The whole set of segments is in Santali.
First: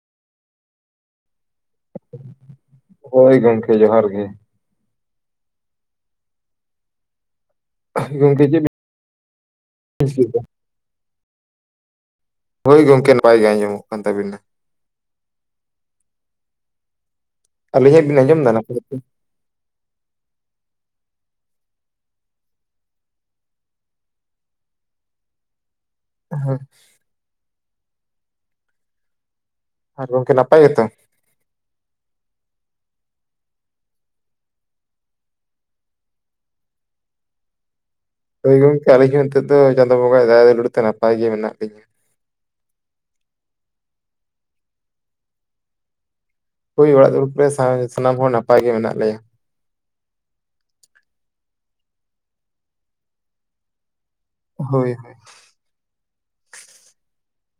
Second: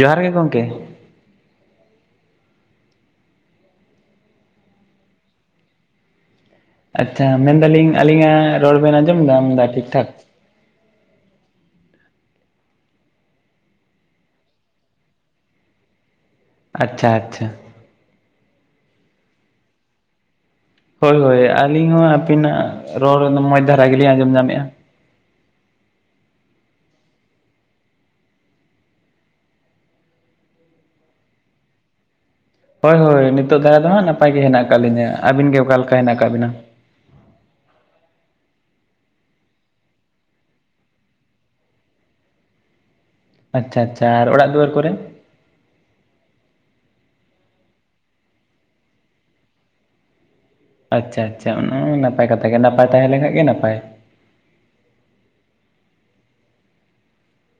ᱡᱚᱦᱟᱨ ᱜᱮ ᱜᱚᱢᱠᱮ ᱾ ᱦᱳᱭ ᱜᱚᱢᱠᱮ ᱡᱚᱦᱟᱨ ᱜᱮ ᱾ ᱟᱪᱪᱷᱟ ᱢᱮᱱᱫᱟᱞᱤᱧ ᱟᱹᱞᱤᱧᱟᱜ ᱜᱚᱢᱠᱮ ᱪᱮᱫ ᱵᱤᱱ ᱨᱚᱲ ᱵᱮᱱ ᱟᱸᱡᱚᱢ ᱮᱫᱟ ᱧᱟᱢ ᱮᱫᱟ ᱴᱷᱤᱠ ᱴᱷᱟᱠ? ᱪᱤᱠᱟᱹᱭᱮᱫᱟ? ᱦᱳᱭ ᱜᱚᱝᱠᱮ ᱱᱟᱯᱟᱭ ᱜᱮ ᱟᱸᱡᱚᱢᱚᱜ ᱠᱟᱱ ᱛᱟᱵᱤᱱᱟ ᱾ ᱟᱪᱪᱷᱟ ᱟᱪᱪᱷᱟ ᱾ ᱟᱹᱞᱤᱧᱟᱜ ᱵᱤᱱ ᱟᱸᱡᱚᱢᱫᱟ ᱱᱟᱯᱟᱭ ᱠᱟᱛᱮ? ᱦᱳᱭ ᱦᱳᱭ ᱟᱹᱞᱤᱧ ᱦᱚᱸ ᱟᱹᱵᱤᱱᱟᱜ ᱨᱚᱲ ᱢᱚᱡᱽ ᱫᱷᱟᱨᱟ ᱜᱮᱞᱤᱧ ᱟᱸᱡᱚᱢ ᱧᱟᱢᱮᱫᱼᱟ ᱾ ᱮ ᱦᱮᱸ᱾ ᱟᱨ ᱜᱚᱝᱠᱮ ᱱᱟᱯᱟᱭ ᱜᱮᱛᱚ? ᱦᱚᱭ ᱦᱳᱭ ᱱᱤᱛᱚᱜ ᱫᱷᱟᱨᱟ ᱫᱚ ᱦᱟᱸᱜ ᱱᱟᱯᱟᱭ ᱜᱮ ᱦᱮᱱᱟᱜ ᱟᱠᱟᱜ ᱞᱤᱧᱟᱹ, ᱟᱹᱵᱤᱱ ᱜᱮ ᱚᱠᱟ ᱞᱮᱠᱟ ᱦᱮᱱᱟᱜ ᱟᱠᱟᱜ ᱵᱤᱱᱟ? ᱦᱳᱭ ᱜᱚᱝᱠᱮ ᱟᱞᱤᱧ ᱦᱚᱸ ᱱᱤᱛᱚᱜ ᱫᱚ ᱪᱟᱸᱫᱚ ᱵᱚᱸᱜᱟᱭ ᱫᱟᱭᱟ ᱫᱩᱞᱟᱹᱲ ᱛᱮ ᱱᱟᱯᱟᱭ ᱜᱮ ᱢᱮᱱᱟᱜ ᱞᱤᱧᱟᱹ᱾ ᱟᱪᱪᱷᱟ ᱟᱪᱷᱟ, ᱟᱨ ᱚᱲᱟᱜ ᱫᱩᱣᱟᱹᱨ ᱠᱚᱨᱮ? ᱦᱳᱭ ᱚᱲᱟᱜ ᱫᱩᱣᱟᱹᱨ ᱠᱚᱨᱮ ᱥᱟᱱᱟ ‌ ᱥᱟᱱᱟᱢ ᱦᱚᱲ ᱱᱟᱯᱟᱭ ᱜᱮ ᱢᱮᱱᱟᱜ ᱞᱮᱭᱟ᱾ ᱟᱪᱪᱷᱟ ᱟᱪᱷᱟ ᱚᱱᱟ ᱦᱚᱸ ᱱᱟᱯᱟᱭ ᱠᱟᱛᱷᱟ ᱜᱮ ᱱᱟᱯᱟᱭ ᱛᱟᱦᱮᱸ ᱞᱮᱱᱠᱷᱟᱡ ᱜᱮ ᱱᱟᱯᱟᱭ᱾ ᱦᱳᱭ ᱦᱳᱭ᱾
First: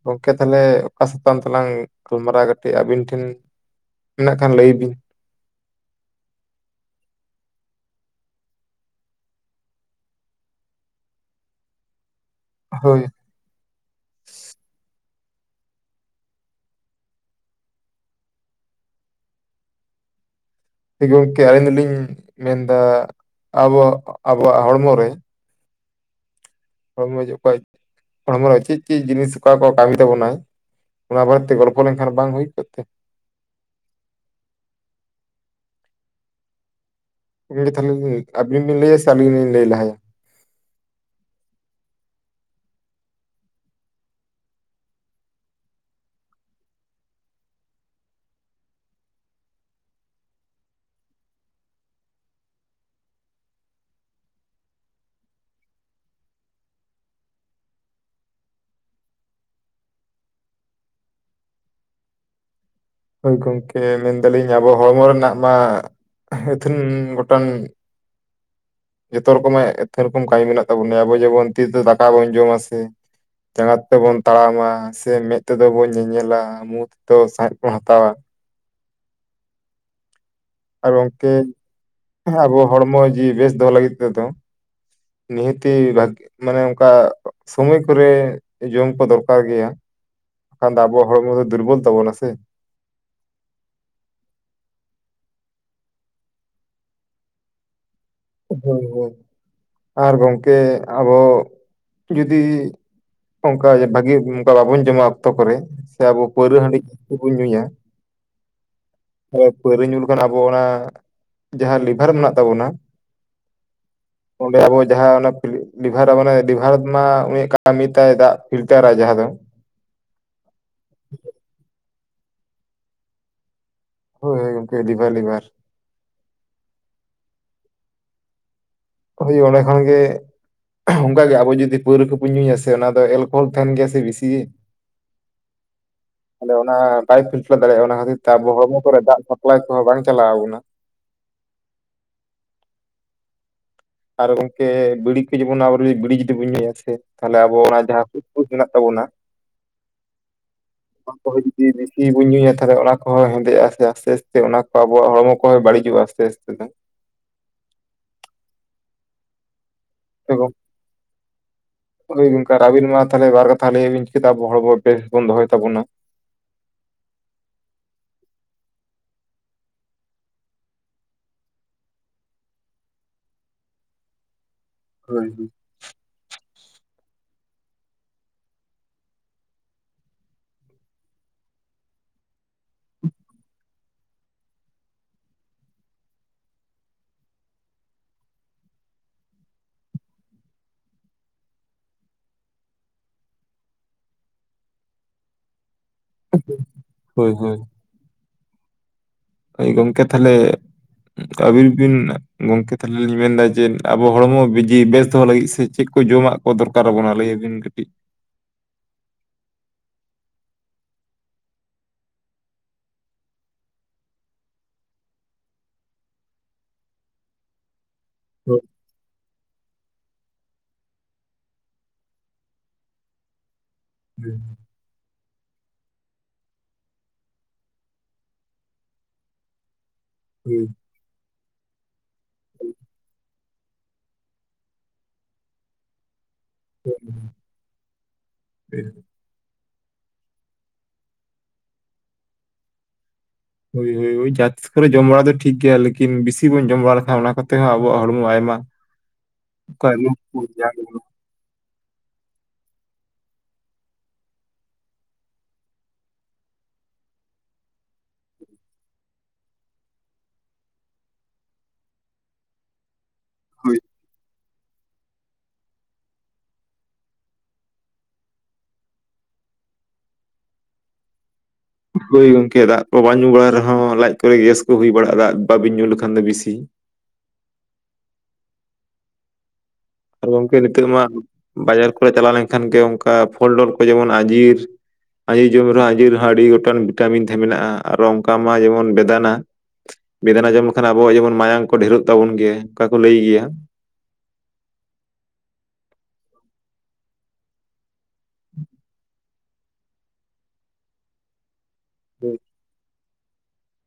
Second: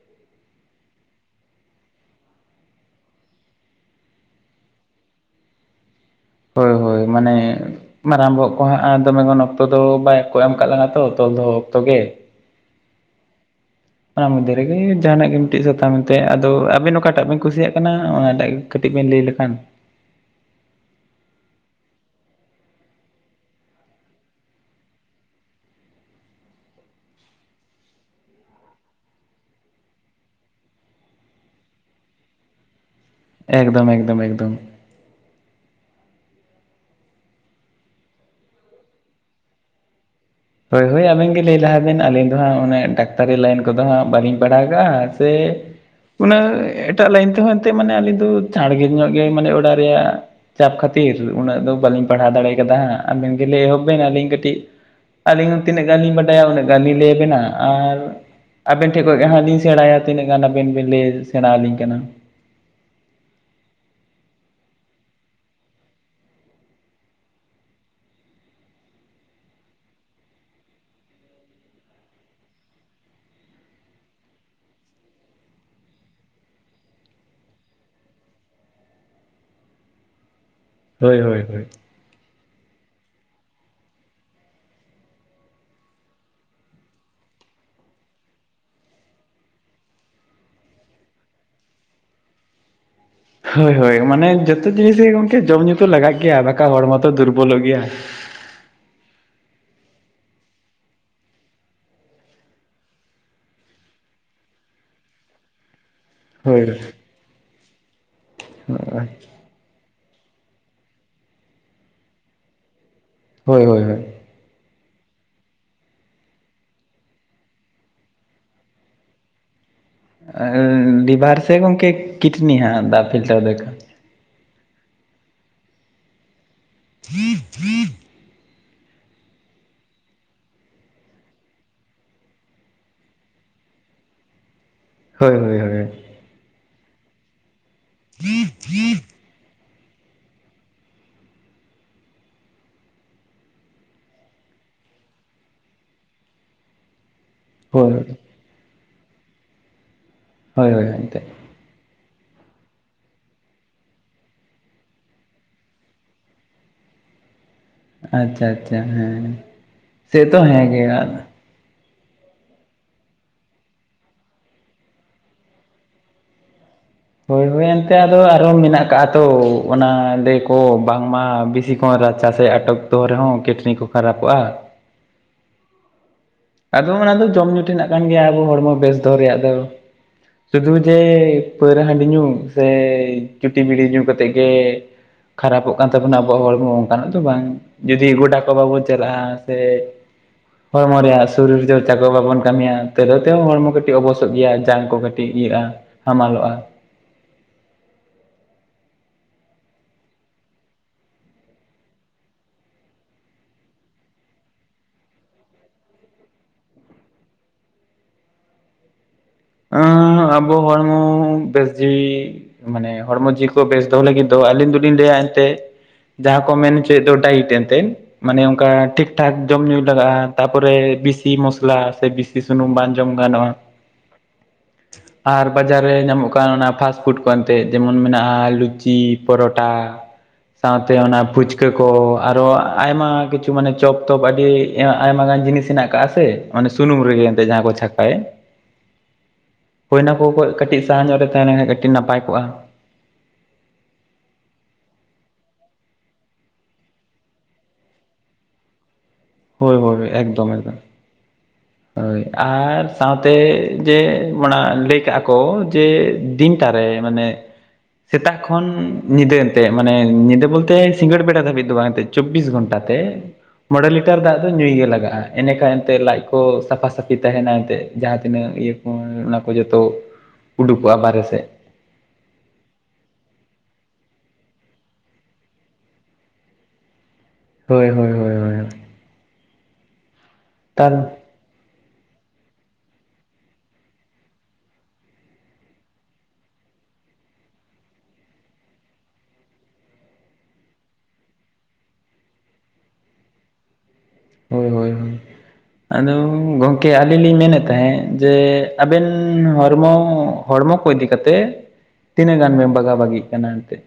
ᱜᱚᱝᱠᱮ ᱛᱟᱦᱚᱞᱮ ᱚᱠᱟ ᱥᱟᱛᱟᱢ ᱛᱮᱞᱟᱝ ᱜᱟᱞᱢᱟᱨᱟᱣ ᱠᱟᱹᱴᱤᱡ ᱟᱵᱤᱱ ᱴᱷᱮᱱᱼᱼ ᱢᱮᱱᱟᱜ ᱠᱷᱟᱱ ᱞᱟᱹᱭ ᱵᱤᱱ ᱾ ᱦᱳᱭ ᱦᱳᱭ ᱢᱟᱱᱮ᱾ ᱢᱟᱨᱟᱝ ᱵᱚᱦᱚᱜ ᱠᱚ ᱦᱟᱸᱜ ᱟᱨ ᱫᱚᱢᱮ ᱜᱚᱱ ᱚᱠᱛᱚ ᱫᱚ ᱵᱟᱭ ᱠᱚ ᱮᱢ ᱠᱟᱜ ᱞᱟᱝᱟ ᱛᱚ, ᱛᱚᱞ ᱫᱚᱦᱚ ᱚᱠᱛᱚ ᱜᱮ᱾ ᱦᱳᱭ᱾ ᱚᱱᱟ ᱢᱚᱫᱽᱫᱷᱮ ᱨᱮᱜᱮ ᱡᱟᱦᱟᱸ ᱱᱟᱜ ᱜᱮ ᱢᱤᱫᱴᱤᱡ ᱥᱟᱛᱟᱢ ᱢᱮᱱᱛᱮ ᱟᱫᱚ ᱟᱵᱤᱱ ᱚᱠᱟ ᱴᱟᱜ ᱵᱤᱱ ᱠᱩᱥᱤᱭᱟᱜ ᱠᱟᱱᱟ ᱚᱱᱟ ᱴᱟᱜ ᱜᱮ᱾ ᱠᱟᱹᱴᱤᱡ ᱵᱮᱱ ᱞᱟᱹᱭ ᱞᱮᱠᱷᱟᱱᱼᱼ ᱜᱚᱝᱠᱮ ᱟᱞᱤᱧ ᱫᱩᱞᱤᱧ ᱢᱮᱱ ᱫᱟ ᱟᱵᱚ ᱟᱵᱚᱣᱟᱜ ᱦᱚᱲᱢᱚ ᱨᱮᱼᱼ ᱦᱚᱲᱢᱚ ᱡᱮ ᱚᱠᱚᱭ ᱦᱚᱲᱢᱚ ᱨᱮ ᱪᱤᱫ ᱪᱤᱜ ᱡᱤᱱᱤᱥ ᱚᱠᱟ‌ ᱠᱚ ᱠᱟᱢᱤ ᱛᱟᱵᱚᱱᱟᱭ? ᱚᱱᱟ ᱵᱟᱨᱮ ᱛᱮ ᱜᱚᱞᱯᱷᱚ ᱞᱮᱱᱠᱷᱟᱱ ᱵᱟᱝ ᱦᱩᱭ ᱠᱚᱜ ᱛᱮ? ᱮᱠᱫᱚᱢ ᱮᱠᱫᱚᱢ ᱮᱠᱫᱚᱢ᱾ [unintelligible] ᱛᱟᱦᱚᱞᱮ ᱟᱵᱤᱱ ᱵᱤᱱ ᱞᱟᱹᱭᱟ ᱥᱮ ᱟᱞᱤᱧ ᱞᱤᱧ ᱞᱟᱹᱭ ᱞᱟᱦᱟᱭᱟ? ᱦᱳᱭ ᱦᱳᱭ ᱟᱵᱮᱱ ᱜᱮ ᱞᱟᱹᱭ ᱞᱟᱦᱟ ᱵᱮᱱ ᱟᱹᱞᱤᱧ ᱫᱚ ᱦᱟᱸᱜ ᱢᱟᱱᱮ ᱰᱟᱠᱛᱟᱨᱤ ᱞᱟᱭᱤᱱ ᱠᱚᱫᱚ ᱦᱟᱸᱜ ᱵᱟᱞᱤᱧ ᱯᱟᱲᱦᱟᱣ ᱠᱟᱜ-ᱟ ᱥᱮᱼᱼ ᱩᱱᱟᱹᱜ ᱮᱴᱟᱜ ᱞᱟᱭᱤᱱ ᱛᱮᱦᱚᱸ ᱮᱱᱛᱮᱜ ᱢᱟᱱᱮ ᱟᱹᱞᱤᱧ ᱫᱚ ᱪᱟᱬ ᱜᱮ ᱧᱚᱜ ᱜᱮ ᱢᱟᱱᱮ ᱚᱲᱟᱜ ᱨᱮᱭᱟᱜᱼᱼ ᱪᱟᱯ ᱠᱷᱟᱹᱛᱤᱨ ᱩᱱᱟᱹᱜ ᱫᱚ ᱵᱟᱞᱤᱧ ᱯᱟᱲᱦᱟᱣ ᱫᱟᱲᱮ ᱠᱟᱫᱟ ᱦᱟᱸᱜ ᱟᱵᱮᱱ ᱜᱮ ᱞᱟᱹᱭ ᱮᱦᱚᱵ ᱵᱮᱱ ᱟᱞᱤᱧ ᱠᱟᱹᱴᱤᱡᱼᱼ ᱟᱞᱤᱧ ᱦᱚᱸ ᱛᱤᱱᱟᱹᱜ ᱜᱟᱱ ᱞᱤᱧ ᱵᱟᱰᱟᱭᱟ ᱩᱱᱟᱹᱜ ᱜᱟᱱ ᱞᱤᱧ ᱞᱟᱹᱭᱟ ᱵᱮᱱᱟ ᱟᱨᱼᱼ ᱟᱵᱮᱱ ᱴᱷᱮᱱ ᱠᱷᱚᱡ ᱜᱮ ᱦᱟᱸᱜ ᱞᱤᱧ ᱥᱮᱬᱟᱭᱟ ᱛᱤᱱᱟᱹᱜ ᱜᱟᱱ ᱟᱵᱮᱱ ᱵᱮᱱ ᱞᱟᱹᱭ ᱥᱮᱬᱟ ᱟᱹᱞᱤᱧ ᱠᱟᱱᱟ᱾ ᱦᱳᱭ ᱜᱚᱝᱠᱮ ᱢᱮᱱ ᱫᱟᱹᱞᱤᱧ ᱟᱵᱚ ᱦᱚᱲᱢᱚ ᱨᱮᱱᱟᱜ ᱢᱟ ᱮᱛᱷᱮᱱ ᱜᱚᱴᱟᱱᱼᱼ ᱡᱚᱛᱚ ᱨᱚᱠᱚᱢᱟᱜ ᱮᱛᱷᱮ ᱨᱚᱠᱚᱢ ᱠᱟᱢᱤ ᱢᱮᱱᱟᱜ ᱛᱟᱵᱚᱱ ᱜᱮᱭᱟ ᱟᱵᱚ ᱡᱮᱢᱚᱱ ᱛᱤ ᱛᱮ ᱫᱟᱠᱟ ᱵᱚᱱ ᱡᱚᱢᱟ ᱥᱮᱼᱼ ᱡᱟᱸᱜᱟ ᱛᱮᱫᱚ ᱵᱚᱱ ᱛᱟᱲᱟᱢᱟ ᱥᱮ ᱢᱮᱸᱫ ᱛᱮᱫᱚ ᱵᱚᱱ ᱧᱮᱧᱮᱞᱟ᱾ ᱢᱩ ᱛᱮ ᱛᱚ ᱥᱟᱸᱦᱮᱸᱫ ᱵᱚᱱ ᱦᱟᱛᱟᱣᱟ᱾ ᱟᱨ ᱦᱳᱭ ᱜᱚᱝᱠᱮ ᱦᱳᱭ ᱦᱳᱭ ᱟᱵᱚ ᱦᱚᱲᱢᱚ ᱡᱤᱣᱤ ᱵᱮᱥ ᱫᱚᱦᱚ ᱞᱟᱹᱜᱤᱫ ᱛᱮᱫᱚᱼᱼ ᱱᱤᱦᱟᱹᱛᱤ ᱵᱷᱟᱜᱮ ᱭᱟᱜᱼᱼ ᱢᱟᱱᱮ ᱚᱱᱠᱟ ᱥᱚᱢᱚᱭ ᱠᱚᱨᱮ ᱡᱚᱢ ᱠᱚ ᱫᱚᱨᱠᱟᱨ ᱜᱮᱭᱟ᱾ ᱠᱷᱟᱱ ᱫᱚ ᱟᱵᱚ ᱦᱚᱲᱢᱚ ᱫᱚᱭ ᱫᱩᱨᱵᱚᱞ ᱛᱟᱵᱚᱱᱟ ᱥᱮ᱾ ᱦᱳᱭ ᱦᱳᱭ ᱢᱟᱱᱮ ᱡᱚᱛᱚ ᱡᱤᱱᱤᱥ ᱜᱮ ᱜᱚᱝᱠᱮ ᱡᱚᱢᱧᱩ ᱫᱚ ᱞᱟᱜᱟᱜ ᱜᱮᱭᱟ ᱵᱟᱠᱷᱟ ᱦᱚᱲᱢᱚ ᱛᱚ ᱫᱩᱨᱵᱚᱞᱚᱜ ᱜᱮᱭᱟ᱾ ᱦᱚᱭ ᱦᱚᱭ ᱟᱨ ᱜᱚᱝᱠᱮ ᱟᱵᱚ ᱡᱩᱫᱤᱼᱼ ᱚᱱᱠᱟ ᱡᱚ ᱵᱷᱟᱜᱤ ᱚᱱᱠᱟ ᱵᱟᱵᱚᱱ ᱡᱚᱢᱟ ᱚᱠᱛᱚ ᱠᱚᱨᱮᱼ ᱥᱮ ᱟᱵᱚ ᱯᱟᱹᱣᱨᱟᱹ ᱦᱳᱭ ᱦᱟᱺᱰᱤ ᱡᱟᱹᱥᱛᱤ ᱵᱩᱱ ᱧᱩᱭᱟᱼᱼ ᱟᱨᱼᱼ ᱮ ᱯᱟᱹᱣᱨᱟᱹ ᱧᱩ ᱞᱮᱠᱷᱟᱱ ᱟᱵᱚ ᱚᱱᱟ ᱡᱟᱦᱟᱸ ᱞᱤᱵᱷᱟᱨ ᱢᱮᱱᱟᱜ ᱛᱟᱵᱚᱱᱟᱼᱼ ᱦᱳᱭ ᱦᱳᱭ ᱦᱳᱭ᱾ ᱚᱸᱰᱮ ᱟᱵᱚ ᱡᱟᱦᱟᱸ ᱚᱱᱟ ᱯᱤᱞᱤᱼᱼ ᱞᱤᱵᱷᱟᱨᱟᱜ ᱢᱟᱱᱮ ᱰᱤᱵᱷᱟᱨᱟᱫᱽ ᱢᱟ ᱩᱱᱤᱭᱟᱜ ᱠᱟᱢᱤ ᱛᱟᱭ ᱫᱟᱜ ᱯᱷᱤᱞᱴᱟ ᱨᱟᱭ ᱡᱟᱦᱟᱸ ᱫᱚ᱾ ᱟᱸᱨᱻ ᱞᱤᱵᱷᱟᱨ ᱥᱮ ᱜᱚᱝᱠᱮ ᱠᱤᱴᱱᱤ ᱦᱟᱸᱜ ᱫᱟᱜ ᱯᱷᱤᱞᱴᱟᱨ ᱫᱚᱭ‌ ᱠᱟᱢᱼᱼᱼ ᱦᱳᱭ ᱜᱚᱝᱠᱮ‌ ᱞᱤᱵᱷᱟᱨ ᱞᱤᱵᱷᱟᱨ᱾ [inaudible] ᱦᱳᱭ ᱚᱸᱰᱮ ᱠᱷᱚᱱ ᱜᱮᱼᱼ ᱚᱱᱠᱟ ᱜᱮ ᱟᱵᱚ ᱡᱩᱫᱤ ᱯᱟᱹᱣᱨᱟᱹ ᱠᱩᱵᱩᱱ ᱧᱩᱭᱟ ᱥᱮ ᱚᱱᱟ ᱫᱚ ᱮᱞᱠᱳᱦᱳᱞ ᱛᱟᱦᱮᱱ ᱜᱮᱭᱟ ᱥᱮ ᱵᱤᱥᱤ ᱜᱤ᱾ ᱦᱚᱭ ᱦᱚᱭ ᱦᱳᱭ᱾ ᱛᱚ ᱚᱱᱟ ᱯᱟᱭᱤᱯ ᱯᱷᱤᱞᱯᱟᱨ ᱫᱟᱲᱮᱭᱟᱜᱼᱟ ᱚᱱᱟ ᱠᱷᱟᱹᱛᱤᱨ ᱛᱮ ᱟᱵᱚ ᱦᱚᱲᱢᱚ ᱠᱚᱨᱮ ᱫᱟᱜ ᱥᱟᱯᱞᱟᱭ ᱠᱚᱦᱚᱸ ᱵᱟᱝ ᱪᱟᱞᱟᱣ ᱟᱵᱚᱱᱟ ᱟᱨ ᱜᱚᱝᱠᱮ ᱵᱤᱲᱤ ᱠᱚ ᱡᱮᱢᱚᱱ ᱟᱵᱚ ᱵᱤᱲᱤ ᱡᱩᱫᱤ ᱵᱚᱱ ᱧᱩᱭᱟ ᱥᱮ ᱛᱟᱦᱚᱞᱮ ᱟᱵᱚ ᱚᱱᱟ ᱡᱟᱦᱟᱸ ᱦᱳᱭ ᱢᱮᱱᱟᱜ ᱛᱟᱵᱚᱱᱟ ᱦᱳᱭ ᱦᱳᱭ ᱮᱱᱛᱮᱫ ᱡᱩᱫᱤ ᱵᱮᱥᱤ ᱵᱚᱱ ᱧᱩᱭᱟ ᱛᱟᱦᱚᱞᱮ ᱚᱱᱟ ᱠᱚᱦᱚᱸ ᱦᱮᱸᱫᱮᱜᱼᱟ ᱥᱮ ᱟᱥᱛᱮ ᱟᱥᱛᱮ ᱚᱱᱟ ᱠᱚ ᱟᱵᱚᱣᱟᱜ ᱦᱚᱲᱢᱚ ᱠᱚᱦᱚᱸ ᱵᱟᱹᱲᱤᱡᱚᱜᱼᱟ ᱟᱥᱛᱮ ᱟᱥᱛᱮ ᱫᱚ ᱟᱪᱪᱷᱟ ᱟᱪᱪᱷᱟ ᱦᱮᱸ ᱦᱳᱭ ᱥᱮᱛᱚ ᱜᱚᱝᱠᱮ ᱦᱮᱸ ᱜᱮᱼ ᱟᱨ ᱦᱳᱭ ᱜᱚᱝᱠᱮ ᱟᱨ ᱟᱹᱵᱤᱱ ᱢᱟ ᱛᱟᱦᱚᱞᱮ ᱵᱟᱨ ᱠᱟᱛᱷᱟ ᱞᱟᱹᱭᱟᱵᱤᱱ ᱪᱤᱠᱟ ᱟᱵᱚ ᱦᱚᱲᱚ ᱵᱮᱥ ᱵᱚᱱ ᱫᱚᱦᱚᱭ ᱛᱟᱵᱚᱱᱟ ᱦᱳᱭ ᱦᱳᱭ ᱮᱱᱛᱮ ᱟᱫᱚ ᱟᱨᱦᱚᱸ ᱢᱮᱱᱟᱜ ᱠᱟᱜᱼᱟ ᱛᱚ ᱚᱱᱟ ᱞᱟ, ᱭ ᱠᱚ ᱵᱟᱝᱢᱟ ᱵᱤᱥᱤ ᱦᱚᱸ ᱨᱟᱪᱟᱥᱮᱫ ᱟᱴᱚᱠ ᱫᱚᱦᱚ ᱨᱮᱦᱚᱸ ᱠᱤᱴᱱᱤ ᱠᱚ ᱠᱷᱟᱨᱟᱯᱚᱜᱼᱟ ᱦᱳᱭ ᱦᱳᱭ ᱟᱫᱚ ᱚᱱᱟ ᱫᱚ ᱡᱚᱢ ᱧᱩ ᱴᱷᱮᱱᱟᱜ ᱠᱟᱱ ᱜᱮᱭᱟ ᱟᱵᱚ ᱦᱚᱲᱢᱚ ᱵᱮᱥ ᱫᱚᱦᱚ ᱨᱮᱭᱟᱜ ᱫᱚ ᱥᱩᱫᱷᱩ ᱡᱮ ᱯᱟᱹᱣᱨᱟᱹ ᱦᱟᱺᱰᱤ ᱧᱩ ᱥᱮ ᱪᱩᱴᱤ ᱵᱤᱲᱤ ᱧᱩ ᱠᱟᱛᱮᱜ ᱜᱮ ᱠᱷᱟᱨᱟᱯᱚᱜ ᱠᱟᱱ ᱛᱟᱵᱚᱱᱟ ᱟᱵᱚᱣᱟᱜ ᱦᱚᱲ ᱚᱱᱠᱟ ᱱᱟᱜ ᱫᱚ ᱵᱟᱝᱼᱼ ᱡᱩᱫᱤ ᱜᱳᱰᱟ ᱠᱚ ᱵᱟᱵᱚ ᱪᱟᱞᱟᱜ-ᱟ ᱥᱮ ᱦᱚᱲᱢᱚ ᱨᱮᱭᱟᱜᱼᱼ ᱥᱚᱨᱤᱨ ᱪᱚᱨᱪᱟ ᱠᱚ ᱵᱟᱵᱚᱱ ᱠᱟᱢᱤᱭᱟ ᱛᱮᱫᱚ ᱛᱮᱦᱚᱸ ᱦᱚᱲᱢᱚ ᱠᱟᱹᱴᱤᱡ ᱚᱵᱚᱥᱚᱜ ᱜᱮᱭᱟ ᱡᱟᱝ ᱠᱚ ᱠᱟᱹᱴᱤᱡ ᱤᱭᱟᱹᱜᱼᱟ᱾ ᱦᱟᱢᱟᱞᱚᱜᱼᱟ ᱦᱳᱭ ᱦᱳᱭ ᱦᱳᱭ ᱜᱚᱝᱠᱮ ᱛᱟᱦᱚᱞᱮ ᱟᱵᱤᱱ ᱵᱤᱱ ᱜᱚᱝᱠᱮ ᱛᱟᱦᱚᱞᱮ ᱞᱤᱧ ᱢᱮᱱᱫᱟ ᱡᱮ ᱟᱵᱚ ᱦᱚᱲᱢᱚ ᱵᱤᱡᱤ ᱵᱮᱥ ᱫᱚᱦᱚ ᱞᱟᱹᱜᱤᱫ ᱥᱮ ᱪᱮᱫ ᱠᱚ ᱡᱚᱢᱟᱜ ᱫᱚᱨᱠᱟᱨ ᱟᱵᱚᱱᱟ ᱞᱟᱹᱭ ᱵᱤᱱ ᱠᱟᱹᱴᱤᱡ ᱟᱵᱚ ᱦᱚᱲᱢᱚ ᱵᱮᱥ ᱡᱤᱭᱤ ᱢᱟᱱᱮ ᱦᱚᱲᱢᱚ ᱡᱤᱣᱤ ᱠᱚ ᱵᱮᱥ ᱫᱚᱦᱚ ᱞᱟᱹᱜᱤᱫ ᱫᱚ ᱟᱹᱞᱤᱧ ᱫᱚᱞᱤᱧ ᱞᱮᱭᱟ ᱮᱱᱛᱮᱜ ᱡᱟᱦᱟᱸ ᱠᱚ ᱢᱮᱱ ᱦᱚᱪᱚᱭᱮᱫ ᱫᱚ ᱰᱟᱭᱤᱴ ᱮᱱᱛᱮᱫ ᱢᱟᱱᱮ ᱦᱳᱭ ᱚᱱᱠᱟ ᱴᱷᱤᱠ ᱴᱷᱟᱠ ᱡᱚᱢ ᱧᱩᱭ ᱞᱟᱜᱟᱜᱼᱟ ᱛᱟᱯᱚᱨᱮ ᱵᱮᱥᱤ ᱢᱚᱥᱞᱟ ᱥᱮ ᱵᱮᱥᱤ ᱥᱩᱱᱩᱢ ᱵᱟᱝ ᱡᱚᱢ ᱜᱟᱱᱚᱜᱼᱟ ᱦᱮᱸ ᱟᱨ ᱵᱟᱡᱟᱨ ᱨᱮ ᱧᱟᱢᱚᱜ ᱠᱟᱱ ᱚᱱᱟ ᱯᱷᱟᱥᱴᱯᱷᱩᱰ ᱠᱚ ᱮᱱᱛᱮᱫ ᱡᱮᱢᱚᱱ ᱢᱮᱱᱟᱜᱼᱟ ᱞᱩᱪᱤ ᱯᱚᱨᱚᱴᱟ ᱦᱳᱭ ᱥᱟᱶ ᱛᱮ ᱚᱱᱟ ᱯᱷᱩᱪᱠᱟᱹ ᱠᱚ ᱟᱨᱚ ᱟᱭᱢᱟ ᱠᱤᱪᱷᱩ ᱢᱟᱱᱮ ᱪᱚᱯ ᱛᱚᱯ ᱟᱹᱰᱤ ᱟᱭᱢᱟ ᱜᱟᱱ ᱡᱤᱱᱤᱥ ᱦᱮᱱᱟᱜ ᱠᱟᱜ ᱥᱮ ᱚᱱᱮ ᱥᱩᱱᱩᱢ ᱨᱮᱜᱮ ᱮᱱᱛᱮ ᱡᱟᱦᱟᱸ ᱠᱚ ᱪᱷᱟᱠᱟᱭᱟ ᱵᱮᱫ ᱦᱚᱭ ᱱᱟ ᱠᱚ ᱠᱷᱚᱡ ᱠᱟᱹᱴᱤᱡ ᱥᱟᱦᱟ ᱧᱚᱜ ᱨᱮ ᱛᱟᱦᱮᱸ ᱞᱮᱱ ᱠᱷᱟᱱ ᱠᱟᱹᱴᱤᱡ ᱱᱟᱯᱟᱭ ᱠᱚᱜᱼᱟ ᱦᱳᱭ ᱦᱳᱭ ᱦᱳᱭ ᱡᱟᱡ ᱡᱚᱢ ᱵᱟᱲᱟ ᱫᱚ ᱴᱷᱤᱠ ᱜᱮᱭᱟ ᱞᱮᱠᱤᱱ ᱵᱮᱥᱤ ᱵᱚᱱ ᱡᱚᱢ ᱵᱟᱲᱟ ᱞᱮᱠᱷᱟᱱ ᱚᱱᱟ ᱠᱚᱛᱮ ᱦᱚᱸ ᱟᱵᱚᱣᱟᱜ ᱦᱚᱲᱢᱚ ᱟᱭᱢᱟ ᱦᱳᱭ ᱦᱳᱭ ᱠᱟᱹᱭᱢᱚ ᱮᱠᱫᱚᱢ ᱯᱩᱨᱡᱟ ᱮᱠᱫᱚᱢ ᱦᱳᱭ ᱟᱨ ᱥᱟᱶᱛᱮ ᱡᱮ ᱢᱟᱲᱟᱝ ᱞᱟᱹᱭ ᱠᱟᱜ ᱠᱚ ᱡᱮ ᱫᱤᱱᱴᱟᱨᱮ ᱢᱟᱱᱮ ᱥᱮᱛᱟᱜ ᱠᱷᱚᱱ ᱧᱤᱫᱟᱹ ᱮᱱᱛᱮ ᱢᱟᱱᱮ ᱧᱤᱫᱟᱹ ᱵᱚᱞᱛᱮ ᱥᱤᱸᱜᱟᱹᱲ ᱵᱮᱲᱟ ᱫᱷᱟᱹᱵᱤᱡ ᱫᱚ ᱵᱟᱝ ᱮᱱᱛᱮ ᱪᱚᱵᱽᱵᱤᱥ ᱜᱷᱚᱱᱴᱟ ᱛᱮ ᱦᱳᱭ ᱢᱚᱬᱮ ᱞᱤᱴᱟᱨ ᱫᱟᱜ ᱫᱚ ᱧᱩᱭ ᱜᱮ ᱞᱟᱜᱟᱜᱼᱟ ᱮᱱᱮᱠᱷᱟᱱ ᱮᱱᱛᱮ ᱞᱟᱡ ᱠᱚ ᱥᱟᱯᱷᱟ ᱥᱟᱹᱯᱷᱤ ᱛᱟᱦᱮᱱᱟ ᱮᱱᱛᱮᱫ ᱡᱟᱦᱟᱸ ᱛᱤᱱᱟᱹᱜ ᱤᱭᱟᱹ ᱠᱚ ᱚᱱᱟ ᱠᱚ ᱡᱚᱛᱚ ᱩᱰᱩᱠᱼᱟ ᱵᱟᱦᱨᱮ ᱥᱮᱫ ᱦᱩᱭ ᱜᱚᱝᱠᱮ ᱫᱟᱜ ᱠᱚ ᱵᱟᱝ ᱧᱩ ᱵᱟᱲᱟ ᱨᱮᱦᱚᱸ ᱞᱟᱡ ᱠᱚᱨᱮ ᱜᱮᱥ ᱠᱚ ᱦᱩᱭ ᱵᱟᱲᱟᱜᱼᱟ ᱫᱟᱜ ᱵᱟᱵᱤᱱ ᱧᱩ ᱞᱮᱠᱷᱟᱱ ᱫᱚ ᱵᱤᱥᱤ ᱦᱳᱭ ᱦᱳᱭ ᱦᱳᱭ ᱦᱳᱭ ᱟᱨ ᱜᱚᱝᱠᱮ ᱱᱤᱛᱚᱜ ᱛᱟᱨ ᱢᱟ ᱵᱟᱡᱟᱨ ᱠᱚᱨᱮ ᱪᱟᱞᱟᱣ ᱞᱮᱱᱠᱷᱟᱱ ᱜᱮ ᱚᱱᱠᱟ ᱯᱷᱚᱞᱰᱚᱞ ᱠᱚ ᱡᱮᱢᱚᱱ ᱟᱡᱤᱨ ᱟᱸᱡᱤᱨ ᱡᱚᱢ ᱨᱮᱦᱚᱸ ᱟᱸᱡᱤᱨ ᱨᱮᱦᱚᱸ ᱟᱹᱰᱤ ᱜᱚᱴᱟᱝ ᱵᱷᱤᱴᱟᱢᱤᱱ ᱛᱟᱦᱮᱸ ᱢᱮᱱᱟᱜᱼᱟ ᱟᱨᱚ ᱚᱱᱠᱟ ᱢᱟ ᱡᱮᱢᱚᱱ ᱵᱮᱫᱟᱱᱟ ᱵᱮᱫᱟᱱᱟ ᱡᱚᱢ ᱞᱮᱠᱷᱟᱱ ᱟᱵᱚᱣᱟᱜ ᱡᱮᱢᱚᱱ ᱢᱟᱭᱟᱢ ᱠᱚ ᱰᱷᱮᱨᱚᱜ ᱛᱟᱵᱚᱱ ᱜᱮ ᱚᱱᱠᱟ ᱠᱚ ᱞᱟᱹᱭ ᱜᱮᱭᱟ ᱦᱳᱭ ᱦᱳᱭ ᱦᱳᱭ ᱟᱫᱚ ᱜᱚᱝᱠᱮ ᱟᱹᱞᱤᱧ ᱞᱤᱧ ᱢᱮᱱᱮᱫ ᱛᱟᱦᱮᱸᱫ ᱡᱮ ᱟᱵᱮᱱ ᱦᱚᱲᱢᱚ ᱦᱚᱲᱢᱚ ᱠᱚ ᱤᱫᱤ ᱠᱟᱛᱮ ᱛᱤᱱᱟᱹᱜ ᱜᱟᱱ ᱵᱮᱱ ᱵᱟᱜᱟᱣ ᱵᱟᱹᱜᱤᱜ ᱠᱟᱱᱟ ᱮᱱᱛᱮᱫ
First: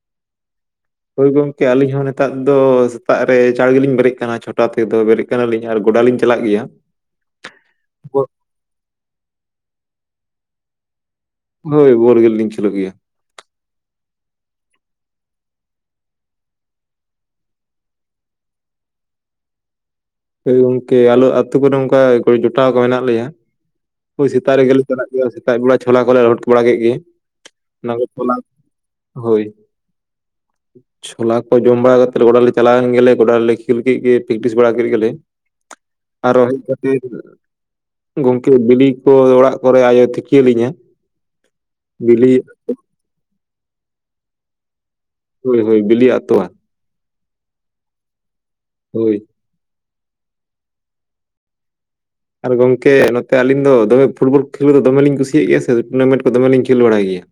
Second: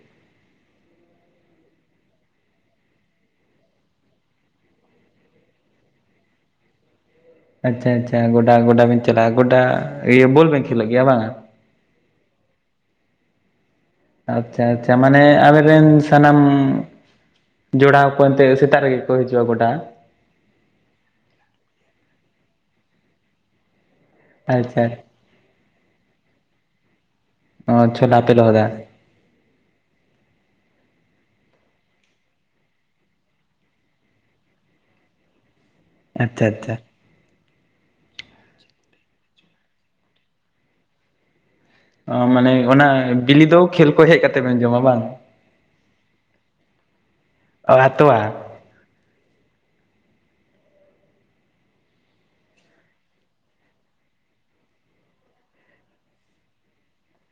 ᱦᱳᱭ ᱜᱚᱝᱠᱮ ᱟᱹᱞᱤᱧ ᱦᱚᱸ ᱱᱮᱛᱟᱨ ᱫᱚ ᱥᱮᱛᱟᱜ ᱨᱮ ᱪᱟᱲ ᱜᱮᱞᱤᱧ ᱵᱮᱨᱮᱫ ᱠᱟᱱᱟ ᱪᱷᱚᱴᱟ ᱛᱮᱫᱚ ᱵᱮᱨᱮᱫ ᱠᱟᱱᱟ ᱞᱤᱧ ᱟᱨ ᱜᱚᱰᱟ ᱞᱤᱧ ᱪᱟᱞᱟᱜ ᱜᱮᱭᱟ ᱟᱪᱪᱷᱟ ᱟᱪᱪᱷᱟ ᱜᱚᱴᱟ ᱜᱚᱴᱟ ᱵᱮᱱ ᱪᱟᱞᱟᱜᱼᱟ ᱜᱚᱴᱟ ᱤᱭᱟᱹ ᱵᱳᱚᱞ ᱵᱮᱱ ᱠᱷᱮᱞᱚᱜ ᱜᱮᱭᱟ ᱵᱟᱝ ᱦᱳᱭ ᱵᱚᱞ ᱜᱮ ᱞᱤᱧ ᱠᱷᱮᱞᱚ ᱜᱮᱭᱟ ᱟᱪᱪᱷᱟ ᱟᱪᱪᱷᱟ ᱢᱟᱱᱮ ᱟᱵᱮᱱ ᱨᱮᱱ ᱥᱟᱱᱟᱢ ᱡᱚᱲᱟᱣ ᱠᱚ ᱮᱱᱛᱮ ᱥᱮᱛᱟᱜ ᱨᱮᱜᱮ ᱠᱚ ᱦᱤᱡᱩᱜᱼᱟ ᱜᱚᱰᱟ ᱦᱳᱭ ᱜᱚᱝᱠᱮ ᱟᱞᱮ ᱟᱛᱳ ᱠᱚᱨᱮ ᱚᱱᱠᱟ ᱡᱚᱴᱟᱣ ᱠᱚ ᱢᱮᱱᱟᱜ ᱞᱮᱭᱟ ᱦᱳᱭ ᱥᱮᱛᱟᱜ ᱨᱮᱜᱮ ᱞᱮ ᱟᱪᱪᱷᱟ ᱪᱟᱞᱟᱜ ᱠᱟ ᱥᱮᱛᱟᱜ ᱵᱮᱲᱟ ᱪᱷᱚᱞᱟ ᱠᱚᱞᱮ ᱞᱚᱦᱚᱫ ᱵᱟᱲᱟ ᱠᱮᱫ ᱜᱮ ᱚ ᱚᱱᱟ ᱠᱚ ᱪᱷᱳᱞᱟ ᱯᱮ ᱪᱷᱚᱞᱟ ᱞᱚᱦᱚᱫᱟ ᱦᱳᱭ ᱪᱷᱚᱞᱟ ᱠᱚ ᱡᱚᱢ ᱵᱟᱲᱟ ᱠᱟᱛᱮᱜ ᱚᱲᱟᱜ ᱞᱮᱱᱟ ᱪᱟᱞᱟᱣᱮᱱ ᱜᱮᱞᱮ ᱜᱚᱰᱟ ᱨᱮᱞᱮ ᱠᱷᱮᱞ ᱠᱮᱜ ᱜᱮ ᱯᱮᱠᱴᱤᱥ ᱵᱟᱲᱟ ᱠᱮᱫ ᱜᱮᱞᱮ ᱟᱨᱚ ᱟᱪᱪᱷᱟ ᱦᱮᱡ ᱟᱪᱪᱷᱟ ᱠᱟᱛᱮᱜ ᱜᱚᱝᱠᱮ ᱵᱤᱞᱤ ᱠᱚ ᱚᱲᱟᱜ ᱠᱚᱨᱮ ᱟᱭᱳ ᱛᱤᱠᱤᱭ ᱟᱞᱤᱧᱟ ᱚ ᱢᱟᱱᱮ ᱚᱱᱟ ᱵᱤᱞᱤ ᱫᱚ ᱠᱷᱮᱞ ᱠᱷᱚᱡ ᱦᱮᱡ ᱠᱟᱛᱮ ᱵᱮᱱ ᱡᱚᱢᱟ ᱵᱟᱝ ᱦᱳᱭ ᱦᱳᱭ ᱵᱤᱞᱤ ᱟᱨ ᱛᱚᱣᱟ ᱚ ᱛᱚᱣᱟ ᱦᱳᱭ ᱟᱨ ᱜᱚᱝᱠᱮ ᱱᱚᱛᱮ ᱟᱹᱞᱤᱧ ᱫᱚᱢᱮ ᱯᱷᱩᱴᱵᱚᱞ ᱠᱷᱮᱞ ᱫᱚ ᱫᱚᱢᱮ ᱞᱤᱧ ᱠᱩᱥᱤᱭᱟᱜ ᱜᱮᱭᱟ ᱥᱮ ᱴᱩᱨᱱᱟᱢᱮᱱᱴ ᱠᱚ ᱫᱚᱢᱮ ᱞᱤᱧ ᱠᱷᱮᱞ ᱵᱟᱲᱟᱭ ᱜᱮᱭᱟ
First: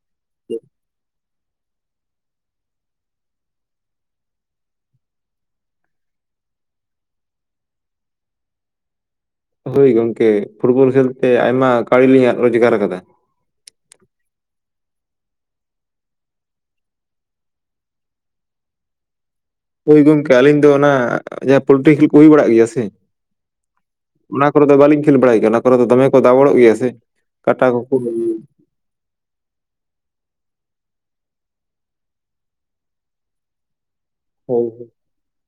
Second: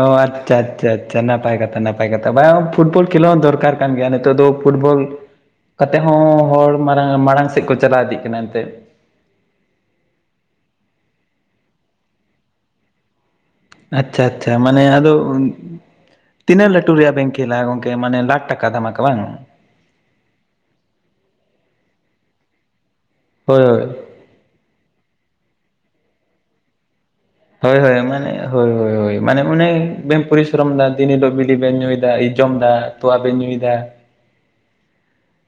ᱚ ᱟᱪᱪᱷᱟ ᱟᱪᱪᱷᱟ ᱟᱪᱪᱷᱟ ᱱᱟᱯᱟᱭ ᱠᱟᱛᱷᱟ ᱱᱟᱯᱟᱭ ᱠᱟᱛᱷᱟ ᱵᱟ ᱯᱷᱩᱴᱵᱚᱞ ᱠᱷᱮᱞᱚᱜ ᱦᱚᱸ ᱫᱚᱨᱠᱟᱨ ᱠᱟᱱ ᱜᱮᱭᱟ ᱱᱤᱛᱚᱜ ᱫᱚ ᱯᱷᱩᱴᱵᱚᱞ ᱠᱟᱛᱮᱜ ᱦᱚᱸ ᱦᱚᱲ ᱢᱟᱨᱟᱝ ᱢᱟᱲᱟᱝ ᱥᱮᱫ ᱠᱚ ᱪᱟᱞᱟᱣ ᱤᱫᱤᱜ ᱠᱟᱱᱟ ᱮᱱ ᱛᱮᱫ ᱦᱳᱭ ᱜᱚᱝᱠᱮ ᱯᱷᱩᱴᱵᱚᱞ ᱠᱷᱮᱞ ᱛᱮ ᱟᱭᱢᱟ ᱠᱟᱹᱣᱲᱤ ᱞᱤᱧ ᱨᱳᱡᱜᱟᱨ ᱠᱟᱫᱟ ᱟᱪᱪᱷᱟ ᱟᱪᱪᱷᱟ ᱢᱟᱱᱮ ᱟᱫᱚ ᱛᱤᱱᱟᱹᱜ ᱞᱟᱹᱴᱩ ᱨᱮᱭᱟᱜ ᱵᱮᱱ ᱠᱷᱮᱞ ᱟ ᱜᱚᱝᱠᱮ ᱢᱟᱱᱮ ᱞᱟᱠᱷ ᱴᱟᱠᱟ ᱫᱷᱟᱢᱟᱠᱟ ᱵᱟᱝ ᱦᱳᱭ ᱜᱚᱝᱠᱮ ᱟᱹᱞᱤᱧ ᱫᱚ ᱚᱱᱟ ᱡᱟᱦᱟᱸ ᱯᱳᱞᱴᱤ ᱠᱷᱮᱞ ᱠᱚ ᱦᱩᱭ ᱵᱟᱲᱟᱜ ᱜᱮᱭᱟ ᱥᱮ ᱦᱳᱭ ᱦᱳᱭ ᱚᱱᱟ ᱠᱚᱨᱮ ᱫᱚ ᱵᱟᱹᱞᱤᱝ ᱠᱷᱮᱞ ᱵᱟᱲᱟᱭ ᱜᱮᱭᱟ ᱚᱱᱟ ᱠᱚᱨᱮ ᱫᱚ ᱫᱚᱢᱮ ᱠᱚ ᱫᱟᱵᱲᱚᱜ ᱜᱮᱭᱟ ᱥᱮ ᱠᱟᱴᱟ ᱦᱳᱭ ᱠᱚᱠᱚ ᱦᱳᱭ ᱢᱟᱱᱮ ᱦᱳᱭ ᱦᱳᱭ ᱢᱟᱱᱮ ᱚᱱᱮ ᱵᱮᱱ ᱯᱚᱨᱤᱥᱨᱚᱢ ᱫᱟ ᱫᱤᱱ ᱦᱤᱞᱳᱜ ᱵᱤᱲᱤ ᱵᱮᱱ ᱧᱩᱭᱮᱫᱟ ᱡᱚᱢ ᱮᱫᱟ ᱛᱚᱣᱟ ᱵᱮᱱ ᱧᱩᱭᱮᱫᱟ ᱦᱳᱭ ᱦᱳᱭ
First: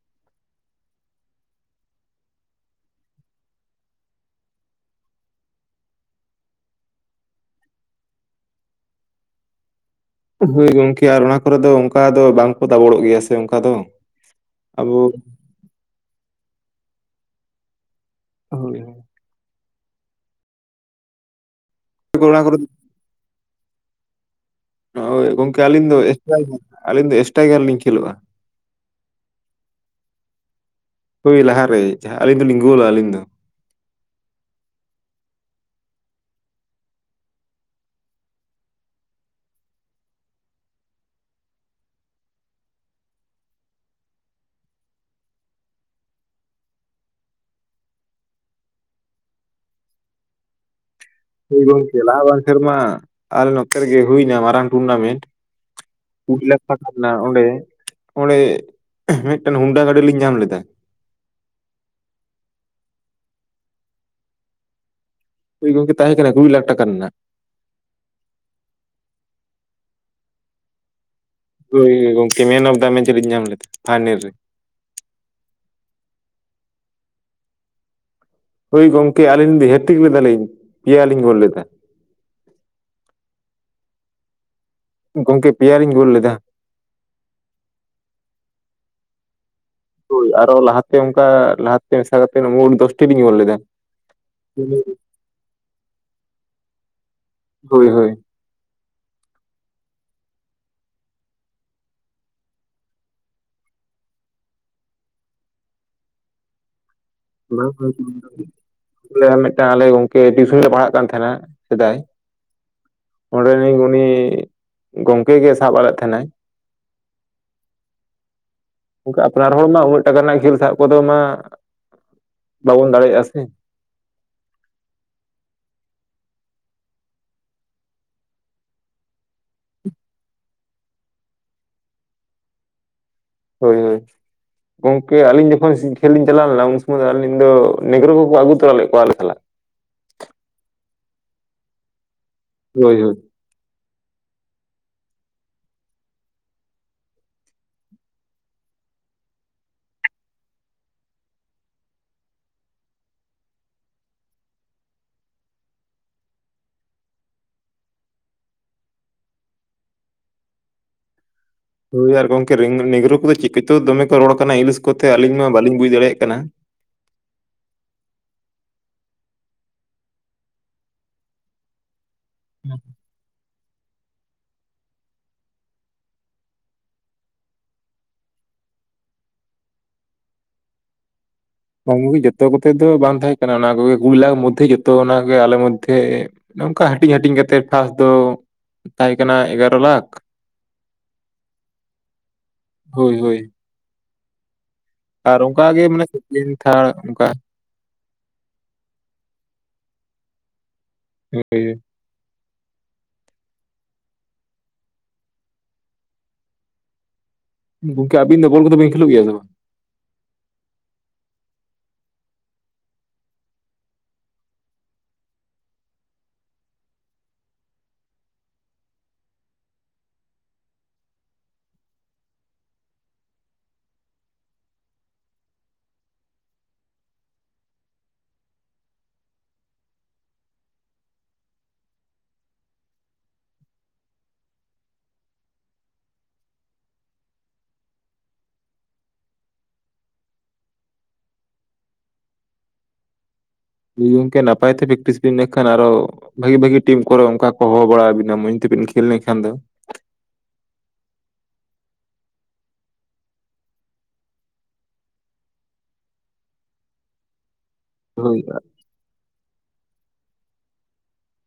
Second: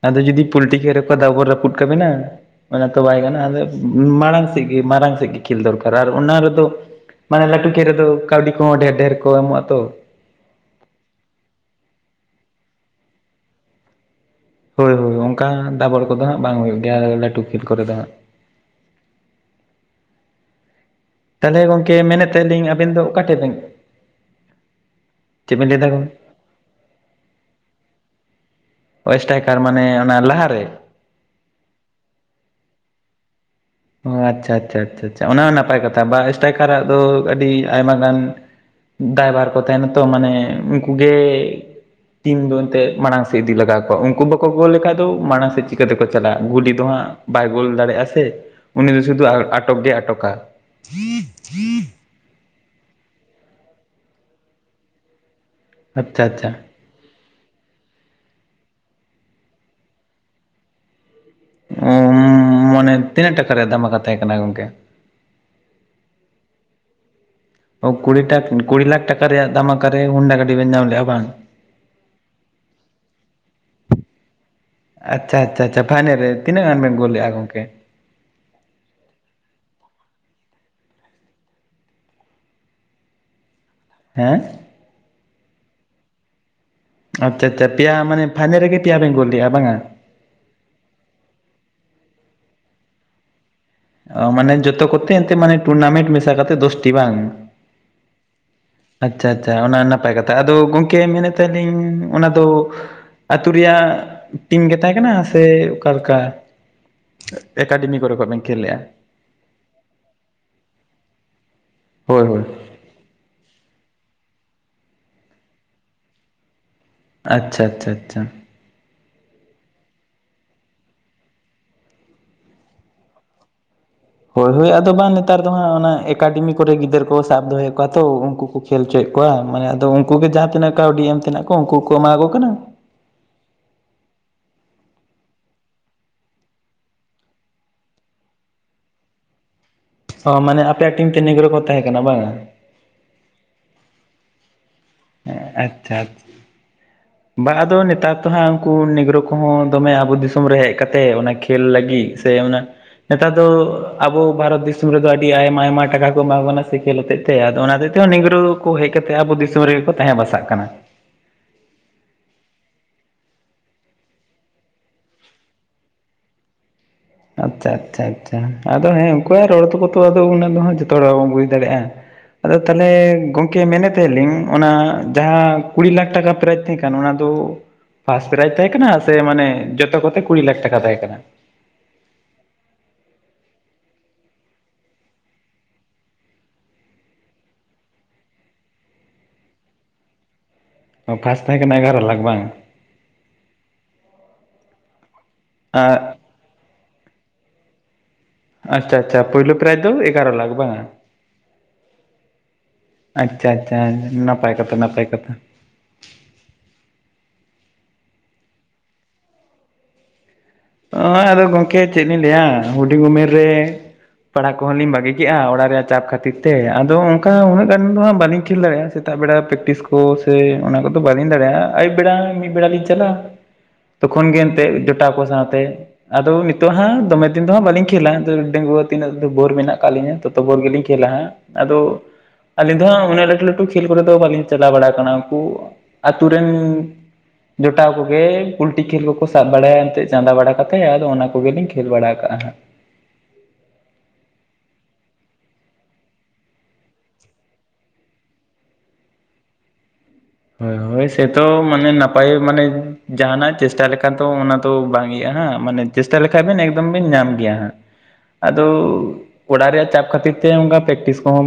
ᱟᱫᱚ ᱡᱩᱫᱤ ᱯᱚᱞᱴᱤ ᱠᱷᱮᱞ ᱨᱮᱠᱚ ᱫᱟᱵᱚᱲ ᱨᱟᱹᱯᱩᱫ ᱠᱟ. ᱵᱤᱱᱟ ᱚᱱᱟ ᱛᱚ ᱵᱟᱭ ᱜᱟᱱᱚᱜ-ᱟ ᱟᱫᱚ ᱢᱟᱲᱟᱝ ᱥᱮᱫ ᱜᱮ ᱢᱟᱲᱟᱝ ᱥᱮᱫ ᱜᱮ ᱠᱷᱮᱞ ᱫᱚᱨᱠᱟᱨ ᱟᱨ ᱚᱱᱟ ᱨᱮ ᱫᱚ ᱢᱟᱱᱮ ᱞᱟᱹᱴᱩ ᱠᱷᱮᱞ ᱨᱮᱫᱚ ᱠᱟᱹᱣᱰᱤ ᱠᱚᱦᱚᱸ ᱰᱷᱮᱨ ᱰᱷᱮᱨ ᱠᱚ ᱮᱢᱚᱜ-ᱟᱛᱚ ᱦᱳᱭ ᱜᱚᱝᱠᱮ ᱟᱨ ᱚᱱᱟ ᱠᱚᱨᱮ ᱫᱚ ᱚᱱᱠᱟ ᱫᱚ ᱵᱟᱝᱠᱚ ᱫᱟᱵᱚᱲᱚᱜ ᱜᱮᱭᱟ ᱥᱮ ᱚᱱᱠᱟ ᱫᱚ ᱦᱳᱭ ᱟᱵᱚ ᱦᱳᱭ ᱚᱱᱠᱟ ᱫᱟᱵᱚᱲ ᱠᱚᱫᱚ ᱦᱟᱸᱜ ᱵᱟᱝ ᱦᱩᱭᱩᱜ ᱜᱮᱭᱟ ᱞᱟᱹᱴᱩ ᱠᱷᱮᱞ ᱠᱚᱨᱮ ᱫᱚ ᱦᱟᱸᱜ ᱦᱳᱭ ᱦᱳᱭ ᱛᱟᱦᱚᱞᱮ ᱜᱚᱝᱠᱮ ᱦᱳᱭ ᱢᱮᱱᱮᱫ ᱚᱱᱟ ᱛᱟᱦᱮᱱ ᱠᱚᱨᱮ ᱞᱤᱧ ᱟᱵᱮᱱ ᱫᱚ ᱚᱠᱟ ᱴᱷᱮᱱ ᱵᱮᱱ ᱦᱳᱭ ᱪᱮᱫ ᱜᱚᱝᱠᱮ ᱵᱮᱱ ᱞᱟᱹᱭ ᱟᱹᱞᱤᱧ ᱮᱫᱟ ᱫᱚ ᱜᱚᱝᱠᱮ ᱮᱥᱴᱟᱭ ᱟᱹᱞᱤᱧ ᱫᱚ ᱮᱥᱴᱟᱭᱜᱟᱨ ᱞᱤᱧ ᱠᱷᱮᱞᱳᱜ-ᱟ ᱮᱥᱴᱟᱭᱠᱴᱜᱟᱨ ᱢᱟᱱᱮ ᱚᱱᱟ ᱞᱟᱦᱟ ᱨᱮ ᱦᱳᱭ ᱞᱟᱦᱟᱨ ᱨᱮ ᱡᱟᱦᱟᱸ ᱟᱹᱞᱤᱧ ᱫᱚ ᱞᱤᱧ ᱜᱳᱞᱟ ᱟᱹᱞᱤᱧ ᱫᱚ ᱚ ᱟᱪᱪᱷᱟ ᱟᱪᱪᱷᱟ ᱟᱪᱪᱷᱟ ᱚᱱᱟ ᱦᱚᱸ ᱱᱟᱯᱟᱭ ᱠᱟᱛᱷᱟ ᱵᱟ ᱮᱥᱴᱟᱭᱜᱟᱨᱟᱜ ᱫᱚ ᱟᱹᱰᱤ ᱟᱭᱢᱟ ᱜᱟᱱ ᱫᱟᱭ ᱵᱷᱟᱨ ᱠᱚ ᱛᱟᱦᱮᱱᱟ ᱛᱚ ᱢᱟᱱᱮ ᱩᱱᱠᱩ ᱜᱮ ᱴᱤᱢ ᱫᱚ ᱮᱱᱛᱮᱫ ᱢᱟᱲᱟᱝ ᱥᱮᱫ ᱤᱫᱤ ᱞᱟᱜᱟᱣ ᱠᱚᱣᱟ ᱩᱱᱠᱩ ᱵᱟᱠᱚ ᱜᱳᱞ ᱞᱮᱠᱷᱟᱡ ᱫᱚ ᱢᱟᱲᱟᱝ ᱥᱮᱫ ᱪᱤᱠᱟᱹᱛᱮ ᱠᱚ ᱪᱟᱞᱟᱜ-ᱟ ᱜᱩᱞᱤ ᱫᱚ ᱦᱟᱸᱜ ᱵᱟᱭ ᱜᱳᱞ ᱫᱟᱲᱮ ᱟᱥᱮ ᱩᱱᱤ ᱫᱚ ᱥᱩᱫᱷᱩ ᱟᱴᱚᱠ ᱜᱮᱭ ᱟᱴᱚᱠ-ᱟ ᱦᱳᱭ ᱜᱚᱝᱠᱮ ᱞᱟᱦᱟ ᱵᱟᱝ ᱥᱮᱨᱢᱟ ᱟᱞᱮ ᱱᱚᱛᱮ ᱨᱮᱜᱮ ᱦᱳᱭᱱᱟ ᱢᱟᱨᱟᱝ ᱴᱩᱨᱱᱟᱢᱮᱱᱴ ᱟᱪᱪᱷᱟ ᱟᱪᱪᱷᱟ [unintelligible] ᱚᱱᱟ ᱚᱸᱰᱮ ᱚᱸᱰᱮ ᱢᱤᱫᱴᱟᱝ ᱦᱳᱱᱰᱟ ᱜᱟᱹᱰᱤ ᱞᱤᱧ ᱧᱟᱢ ᱞᱮᱫᱟ ᱚ ᱢᱟᱱᱮ ᱛᱤᱱᱟᱹᱜ ᱴᱟᱠᱟ ᱨᱮᱭᱟᱜ ᱫᱷᱟᱢᱟᱠᱟ ᱛᱟᱦᱮᱸᱜ ᱠᱟᱱᱟ ᱜᱚᱝᱠᱮ ᱦᱳᱭ ᱜᱚᱝᱠᱮ ᱛᱟᱦᱮᱸ ᱠᱟᱱᱟ ᱠᱩᱲᱤ ᱞᱟᱠᱷ ᱴᱟᱠᱟ ᱨᱮᱱᱟᱜ ᱚ ᱠᱩᱲᱤ ᱴᱟ ᱠᱩᱲᱤ ᱞᱟᱠᱷ ᱴᱟᱠᱟ ᱨᱮᱭᱟᱜ ᱫᱷᱟᱢᱟᱠᱟ ᱨᱮ ᱦᱳᱱᱰᱟ ᱜᱟᱹᱰᱤ ᱵᱮᱱ ᱧᱟᱢ ᱞᱮᱭᱟ ᱵᱟᱝ ᱦᱳᱭ ᱦᱳᱭ ᱜᱚᱝᱠᱮ ᱢᱮᱱ ᱚᱯ ᱫᱟ ᱢᱮᱪ ᱞᱤᱧ ᱧᱟᱢ ᱞᱮᱫᱟ ᱯᱷᱟᱭᱱᱮᱞ ᱨᱮ ᱟᱪᱪᱷᱟ ᱟᱪᱪᱷᱟ ᱟᱪᱷᱟ ᱯᱷᱟᱭᱱᱮᱞ ᱨᱮ ᱛᱤᱱᱟᱹ ᱜᱟᱱ ᱵᱮᱱ ᱜᱳᱞ ᱞᱮᱜ-ᱟ ᱜᱚᱝᱠᱮ ᱦᱳᱭ ᱜᱚᱝᱠᱮ ᱟᱹᱞᱤᱧ ᱫᱚ ᱦᱮᱴ ᱴᱨᱤᱠ ᱞᱮᱫᱟ ᱞᱤᱧ ᱯᱮᱭᱟ ᱞᱤᱧ ᱜᱳᱞ ᱞᱮᱫᱟ ᱦᱮᱸ ᱜᱚᱝᱠᱮ ᱯᱮᱭᱟ ᱞᱤᱧ ᱜᱳᱞ ᱞᱮᱫᱟ ᱟᱪᱪᱷᱟ ᱟᱪᱷᱟ ᱯᱮᱭᱟ ᱢᱟᱱᱮ ᱯᱷᱟᱭᱱᱮᱞ ᱨᱮᱜᱮ ᱯᱮᱭᱟ ᱵᱮᱱ ᱜᱳᱞ ᱞᱮᱫᱜ-ᱟ ᱵᱟᱝᱟ ᱦᱳᱭ ᱟᱨᱚ ᱞᱟᱦᱟᱛᱮ ᱚᱱᱠᱟ ᱞᱟᱦᱟᱛᱮ ᱢᱮᱥᱟ ᱠᱟᱛᱮᱫ ᱢᱳᱴ ᱫᱚᱥᱴᱤ ᱞᱤᱧ ᱜᱳᱞ ᱞᱮᱫᱟ ᱚ ᱢᱟᱱᱮ ᱡᱚᱛᱚ ᱠᱚᱛᱮ ᱮᱱᱛᱮᱜ ᱢᱟᱱᱮ ᱴᱩᱨᱱᱟᱢᱮᱱᱴ ᱢᱮᱥᱟ ᱠᱟᱛᱮᱫ ᱫᱚᱥᱴᱤ ᱵᱟᱝ ᱦᱳᱭ ᱦᱳᱭ ᱟᱪᱪᱷᱟ ᱟᱪᱪᱷᱟ ᱚᱱᱟ ᱱᱟᱯᱟᱭ ᱠᱟᱛᱷᱟ ᱟᱫᱚ ᱜᱚᱝᱠᱮ ᱢᱮᱱᱮᱫ ᱛᱟᱦᱮ ᱟᱞᱤᱧ ᱚᱱᱟ ᱫᱚ ᱟᱹᱛᱩ ᱨᱮᱭᱟᱜ ᱴᱤᱢ ᱜᱮ ᱛᱟᱦᱮᱸ ᱠᱟᱱᱟ ᱥᱮ ᱚᱠᱟᱞᱮᱠᱟ ᱮᱠᱟᱰᱮᱢᱤ ᱠᱚᱨᱮ ᱠᱷᱚᱡ ᱵᱮᱱ ᱠᱷᱮᱞ ᱞᱮᱜ-ᱟ ᱢᱤᱫᱴᱟᱝ ᱟᱞᱮ ᱜᱚᱝᱠᱮ ᱴᱤᱭᱩᱥᱚᱱ ᱞᱮ ᱯᱟᱲᱦᱟᱜ ᱠᱟᱱ ᱛᱟᱦᱮᱱᱟ ᱥᱮᱫᱟᱭ ᱦᱳᱭ ᱦᱳᱭ ᱚᱸᱰᱮᱱᱤᱡ ᱩᱱᱤ ᱜᱚᱝᱠᱮ ᱜᱮ ᱥᱟᱵ ᱟᱞᱮᱫ ᱛᱟᱦᱮᱱᱟᱭ ᱟᱪᱪᱷᱟ ᱟᱪᱪᱷᱟ ᱟᱪᱪᱷᱟ ᱟᱯᱱᱟᱨ ᱦᱚᱲ ᱢᱟ ᱩᱱᱟᱹᱜ ᱴᱟᱠᱟ ᱨᱮᱱᱟᱜ ᱠᱷᱮᱞ ᱥᱟᱵ ᱠᱚᱫᱚ ᱢᱟ ᱵᱟᱵᱚᱱ ᱫᱟᱲᱮᱭᱟᱜ-ᱟ ᱥᱮ ᱦᱳᱭ ᱦᱳᱭ ᱟᱫᱚ ᱵᱟᱝ ᱱᱮᱛᱟᱨ ᱫᱚ ᱦᱟᱸᱜ ᱚᱱᱟ ᱮᱠᱟᱰᱮᱢᱤ ᱠᱚᱨᱮ ᱜᱤᱫᱽᱨᱟᱹ ᱠᱚ ᱥᱟᱵ ᱫᱚᱦᱚᱭᱮᱫ ᱠᱚᱣᱟ ᱛᱚ ᱩᱱᱠᱩ ᱠᱚ ᱠᱷᱮᱞ ᱦᱚᱪᱚᱭᱮᱫ ᱠᱚᱣᱟ ᱢᱟᱱᱮ ᱟᱫᱚ ᱩᱝᱠᱩ ᱜᱮ ᱡᱟᱦᱟᱸ ᱛᱤᱱᱟᱹᱜ ᱠᱟᱹᱣᱰᱤ ᱮᱢ ᱛᱮᱱᱟᱜ ᱠᱚ ᱩᱝᱠᱩ ᱠᱚ ᱮᱢᱟ ᱠᱚ ᱠᱟᱱᱟ᱾ ᱦᱳᱭ ᱦᱳᱭ ᱜᱚᱝᱠᱮ ᱟᱹᱞᱤᱧ ᱡᱚᱠᱷᱚᱱ ᱠᱷᱮᱞ ᱞᱤᱧ ᱪᱟᱞᱟᱣ ᱞᱮᱱᱟ, ᱩᱱ ᱥᱩᱢᱚᱭ ᱫᱚ ᱟᱹᱞᱤᱧ ᱫᱚ ᱱᱮᱜᱽᱜᱨᱳ ᱠᱚᱠᱚ ᱟᱹᱜᱩ ᱛᱚᱨᱟ ᱞᱮᱫ ᱠᱚᱣᱟ ᱟᱞᱮ ᱥᱟᱞ ᱚ ᱢᱟᱱᱮ ᱟᱯᱮᱭᱟᱜ ᱴᱤᱢ ᱛᱮ ᱱᱤᱜᱽᱨᱳ ᱠᱚ ᱛᱟᱦᱮᱸ ᱠᱟᱱᱟ ᱵᱟᱝ ᱦᱳᱭ ᱦᱳᱭ ᱟᱪᱪᱷᱟ ᱟᱪᱪᱷᱟ ᱵᱟ ᱟᱫᱚ ᱱᱮᱛᱟᱨ ᱫᱚ ᱦᱟᱸᱜ ᱩᱱᱠᱩ ᱱᱮᱜᱽᱨᱳ ᱠᱚᱦᱚᱸ ᱫᱚᱢᱮ ᱟᱵᱚ ᱫᱤᱥᱚᱢ ᱨᱮ ᱦᱮᱡ ᱠᱟᱛᱮ ᱚᱱᱟ ᱠᱷᱮᱞ ᱞᱟᱹᱜᱤᱫ ᱥᱮ ᱚᱱᱟ ᱱᱮᱛᱟᱨ ᱫᱚ ᱟᱵᱚ ᱵᱷᱟᱨᱚᱛ ᱫᱤᱥᱚᱢ ᱨᱮᱫᱚ ᱟᱹᱰᱤ ᱟᱭᱢᱟ ᱟᱭᱢᱟ ᱴᱟᱠᱟ ᱠᱚ ᱮᱢᱟ ᱵᱚ ᱠᱟᱱᱟ ᱥᱮ ᱠᱷᱮᱞ ᱟᱛᱮᱫ ᱟᱫᱚ ᱚᱱᱟ ᱛᱮᱦᱚᱸ ᱱᱤᱜᱽᱨᱳ ᱠᱚ ᱦᱮᱡ ᱠᱟᱛᱮ ᱟᱵᱚ ᱫᱤᱥᱚᱢ ᱨᱮᱜᱮ ᱠᱚ ᱛᱟᱦᱮᱸ ᱵᱟᱥᱟᱜ ᱠᱟᱱᱟ ᱦᱳᱭ ᱟᱨ ᱜᱚᱝᱠᱮ ᱱᱤᱜᱽᱨᱳ ᱠᱚᱫᱚ ᱪᱮᱫ ᱠᱚᱛᱚ ᱫᱚᱢᱮ ᱠᱚ ᱨᱚᱲ ᱠᱟᱱᱟ ᱤᱝᱞᱤᱥ ᱠᱚᱛᱮ ᱟᱹᱞᱤᱧ ᱢᱟ ᱵᱟᱞᱤᱧ ᱵᱩᱡᱽ ᱫᱟᱲᱮᱭᱟᱜ ᱠᱟᱱᱟ ᱟᱪᱪᱷᱟ ᱟᱪᱪᱷᱟ ᱟᱪᱪᱷᱟ ᱟᱫᱚ ᱦᱮᱸ ᱩᱱᱠᱩᱣᱟᱜ ᱨᱚᱲ ᱛᱟᱠᱚ ᱟᱫᱚ ᱩᱱᱟᱹᱜ ᱫᱚ ᱡᱚᱛᱚ ᱦᱚᱲ ᱵᱟᱵᱚᱱ ᱵᱩᱡᱽ ᱫᱟᱲᱮᱭᱟᱜᱼᱟ᱾ [inaudible] ᱟᱫᱚ ᱛᱟᱦᱚᱞᱮ ᱠᱮ ᱢᱮᱱᱮᱫ ᱛᱟᱦᱮᱞᱤᱧ ᱚᱱᱟ ᱡᱟᱦᱟᱸ ᱠᱩᱲᱤ ᱞᱟᱠᱷ ᱴᱟᱠᱟ ᱯᱨᱟᱭᱤᱡ ᱛᱟᱦᱮᱸ ᱠᱟᱱᱟ ᱚᱱᱟ ᱫᱚ ᱯᱷᱟᱥ ᱯᱨᱟᱭᱤᱡᱽ ᱛᱟᱦᱮᱸ ᱠᱟᱱᱟ ᱥᱮ ᱢᱟᱱᱮ ᱡᱚᱛᱚ ᱠᱚᱛᱮ ᱠᱩᱲᱤ ᱞᱟᱠᱷ ᱴᱟᱠᱟ ᱛᱟᱦᱮᱸ ᱠᱟᱱᱟ? [unintelligible] ᱡᱚᱛᱚ ᱠᱚᱛᱮ ᱫᱚ ᱵᱟᱝ ᱛᱟᱦᱮᱸ ᱠᱟᱱᱟ, ᱚᱱᱟ ᱠᱚᱜᱮ ᱠᱩᱲᱤᱞᱟ ᱢᱚᱫᱽᱫᱷᱮ ᱡᱚᱛᱚ ᱚᱱᱟᱜᱮ ᱟᱞᱮ ᱢᱚᱫᱽᱫᱷᱮ ᱱᱚᱝᱠᱟ ᱦᱟᱹᱴᱤᱧ ᱦᱟᱹᱴᱤᱧ ᱠᱟᱛᱮᱜ ᱯᱷᱟᱥᱴ ᱫᱚ ᱛᱟᱦᱮᱸ ᱠᱟᱱᱟ ᱮᱜᱟᱨᱚ ᱞᱟᱠᱷ ᱚ ᱯᱷᱟᱥ ᱛᱟᱦᱮᱸ ᱠᱟᱱᱟ ᱮᱜᱟᱨᱚ ᱞᱟᱠᱷ ᱵᱟᱝ? ᱦᱳᱭ ᱦᱳᱭ ᱟᱨ ᱚᱝᱠᱟᱜᱮ ᱢᱟᱱᱮ ᱥᱮᱠᱮᱱ ᱛᱷᱟᱲ ᱚᱝᱠᱟ᱾ ᱟᱪᱪᱷᱟ ᱟᱪᱪᱷᱟ ᱯᱳᱞᱳᱭ ᱯᱨᱟᱭᱤᱡᱽ ᱫᱚ ᱮᱜᱟᱨᱚ ᱞᱟᱠᱷ ᱵᱟᱝ᱾ [unintelligible] ᱟᱪᱪᱷᱟ ᱟᱪᱪᱷᱟ ᱱᱟᱯᱟᱭ ᱠᱟᱛᱷᱟ ᱱᱟᱯᱟᱭ ᱠᱟᱛᱷᱟ᱾ ᱜᱚᱝᱠᱮ ᱟᱵᱤᱱ ᱫᱚ ᱵᱚᱞ ᱠᱚᱫᱚ ᱵᱤᱱ ᱠᱷᱮᱞᱳᱜ ᱜᱮᱭᱟ ᱥᱮ ᱵᱟᱝ? ᱦᱚᱜᱼᱚᱭ ᱟᱫᱚ ᱜᱚᱝᱠᱮ ᱪᱮᱫ ᱞᱤᱧ ᱞᱟᱹᱭᱼᱟ᱾ ᱦᱩᱰᱤᱝ ᱩᱢᱮᱨ ᱨᱮ ᱯᱟᱲᱦᱟᱜ ᱠᱚᱦᱚᱸ ᱞᱤᱧ ᱵᱟᱹᱜᱤ ᱠᱮᱫᱮᱜᱼᱟ ᱚᱲᱟᱜ ᱨᱮᱭᱟᱜ ᱪᱟᱯ ᱠᱷᱟᱹᱛᱤᱨ ᱛᱮ, ᱟᱫᱚ ᱚᱱᱠᱟ ᱩᱱᱟᱹᱜ ᱜᱟᱱ ᱫᱚ ᱦᱟᱸᱜ ᱵᱟᱹᱞᱤᱧ ᱠᱷᱮᱞ ᱫᱟᱲᱮᱭᱟᱜᱼᱟ᱾ ᱛᱟᱜ ᱵᱮᱲᱟ ᱯᱮᱠᱴᱤᱥ ᱠᱚ ᱥᱮ ᱚᱱᱟ ᱠᱚᱫᱚ ᱵᱟᱹᱞᱤᱧ ᱫᱟᱲᱮᱭᱟᱜᱼᱟ, ᱟᱹᱭᱩᱵ ᱵᱮᱲᱟ ᱢᱤᱫ ᱵᱮᱲᱟ ᱞᱤᱧ ᱪᱟᱞᱟᱜᱼᱟ᱾ ᱛᱚ ᱠᱷᱚᱱ ᱜᱮ ᱮᱱᱛᱮ ᱡᱚᱴᱟᱠᱚ ᱥᱟᱶ ᱥᱟᱶᱛᱮ᱾ ᱟᱫᱚ ᱱᱤᱛᱚᱜ ᱦᱟᱸᱜ ᱫᱚᱢᱮ ᱫᱤᱱ ᱫᱚ ᱦᱟᱸᱜ ᱵᱟᱞᱤᱧ ᱠᱷᱮᱞᱟ ᱰᱮᱜᱩᱣᱟᱹ ᱛᱤᱱᱟᱹᱜ ᱫᱚ ᱵᱳᱨ ᱢᱮᱱᱟᱜ ᱟᱠᱟᱫ ᱞᱤᱧᱟᱹ ᱛᱚ ᱵᱷᱳ ᱜᱮᱞᱤᱧ ᱠᱷᱮᱹᱞᱟ ᱦᱟᱸᱜ᱾ ᱟᱫᱚ ᱟᱹᱞᱤᱧ ᱫᱚ ᱦᱟᱸᱜ ᱩᱱᱟᱹᱜ ᱞᱟᱹᱴᱩ ᱞᱟᱹᱴᱩ ᱠᱷᱮᱞ ᱠᱚᱨᱮ ᱫᱚ ᱵᱟᱹᱞᱤᱧ ᱪᱟᱞᱟᱣ ᱵᱟᱲᱟ ᱟᱠᱟᱱᱟ ᱩᱱᱠᱩ ᱟᱹᱛᱩ ᱨᱮᱱ ᱡᱚᱴᱟᱣ ᱠᱚᱜᱮ ᱯᱚᱞᱴᱤ ᱠᱷᱮᱞ ᱠᱚᱠᱚ ᱥᱟᱵ ᱵᱟᱲᱟᱭᱟ ᱮᱱᱛᱮ ᱪᱟᱸᱫᱟ ᱵᱟᱲᱟ ᱠᱟᱛᱮ ᱟᱫᱚ ᱚᱱᱟ ᱠᱚᱜᱮᱞᱤᱧ ᱠᱷᱮᱞ ᱵᱟᱲᱟ ᱠᱟᱜᱼᱟ᱾ ᱦᱩᱭ ᱜᱚᱝᱠᱮ ᱱᱟᱯᱟᱭ ᱛᱮ ᱯᱮᱠᱴᱤᱥ ᱵᱤᱱ ᱱᱟᱹᱠᱷᱟᱱ ᱟᱨᱚ ᱵᱷᱟᱹᱜᱤ ᱵᱷᱟᱹᱜᱤ ᱴᱤᱢ ᱠᱚᱨᱮ ᱚᱱᱠᱟ ᱠᱚ ᱦᱚᱦᱚ ᱵᱟᱲᱟᱵᱤᱱᱟ ᱢᱚᱡᱽ ᱛᱮᱵᱤᱱ ᱠᱷᱮᱞ ᱞᱮᱠᱷᱟᱱ ᱫᱚ᱾ ᱦᱳᱭ ᱥᱮᱛᱚ ᱢᱟᱱᱮ ᱱᱟᱯᱟᱭ ᱢᱟᱱᱮ ᱡᱟᱦᱟᱱᱟᱜ ᱪᱮᱥᱴᱟ ᱞᱮᱠᱟᱟᱱ ᱛᱚ ᱚᱱᱟ ᱫᱚ ᱵᱟᱝ ᱦᱩᱭᱩᱜᱼᱟ ᱦᱟᱸᱜ ᱢᱟᱱᱮ ᱪᱮᱥᱴᱟ ᱞᱮᱠᱷᱟᱱᱡ ᱵᱤᱱ ᱮᱠᱫᱚᱢ ᱵᱤᱱ ᱧᱟᱢ ᱜᱮᱭᱟ ᱦᱟᱸᱜ, ᱦᱳᱭ ᱟᱫᱚ ᱚᱲᱟᱜ ᱨᱮᱭᱟᱜ ᱪᱟᱯ ᱠᱷᱟᱹᱛᱤᱨ ᱛᱮ ᱚᱱᱠᱟ ᱯᱨᱮᱠᱴᱤᱥ ᱠᱚᱦᱚᱸ ᱵᱟᱝ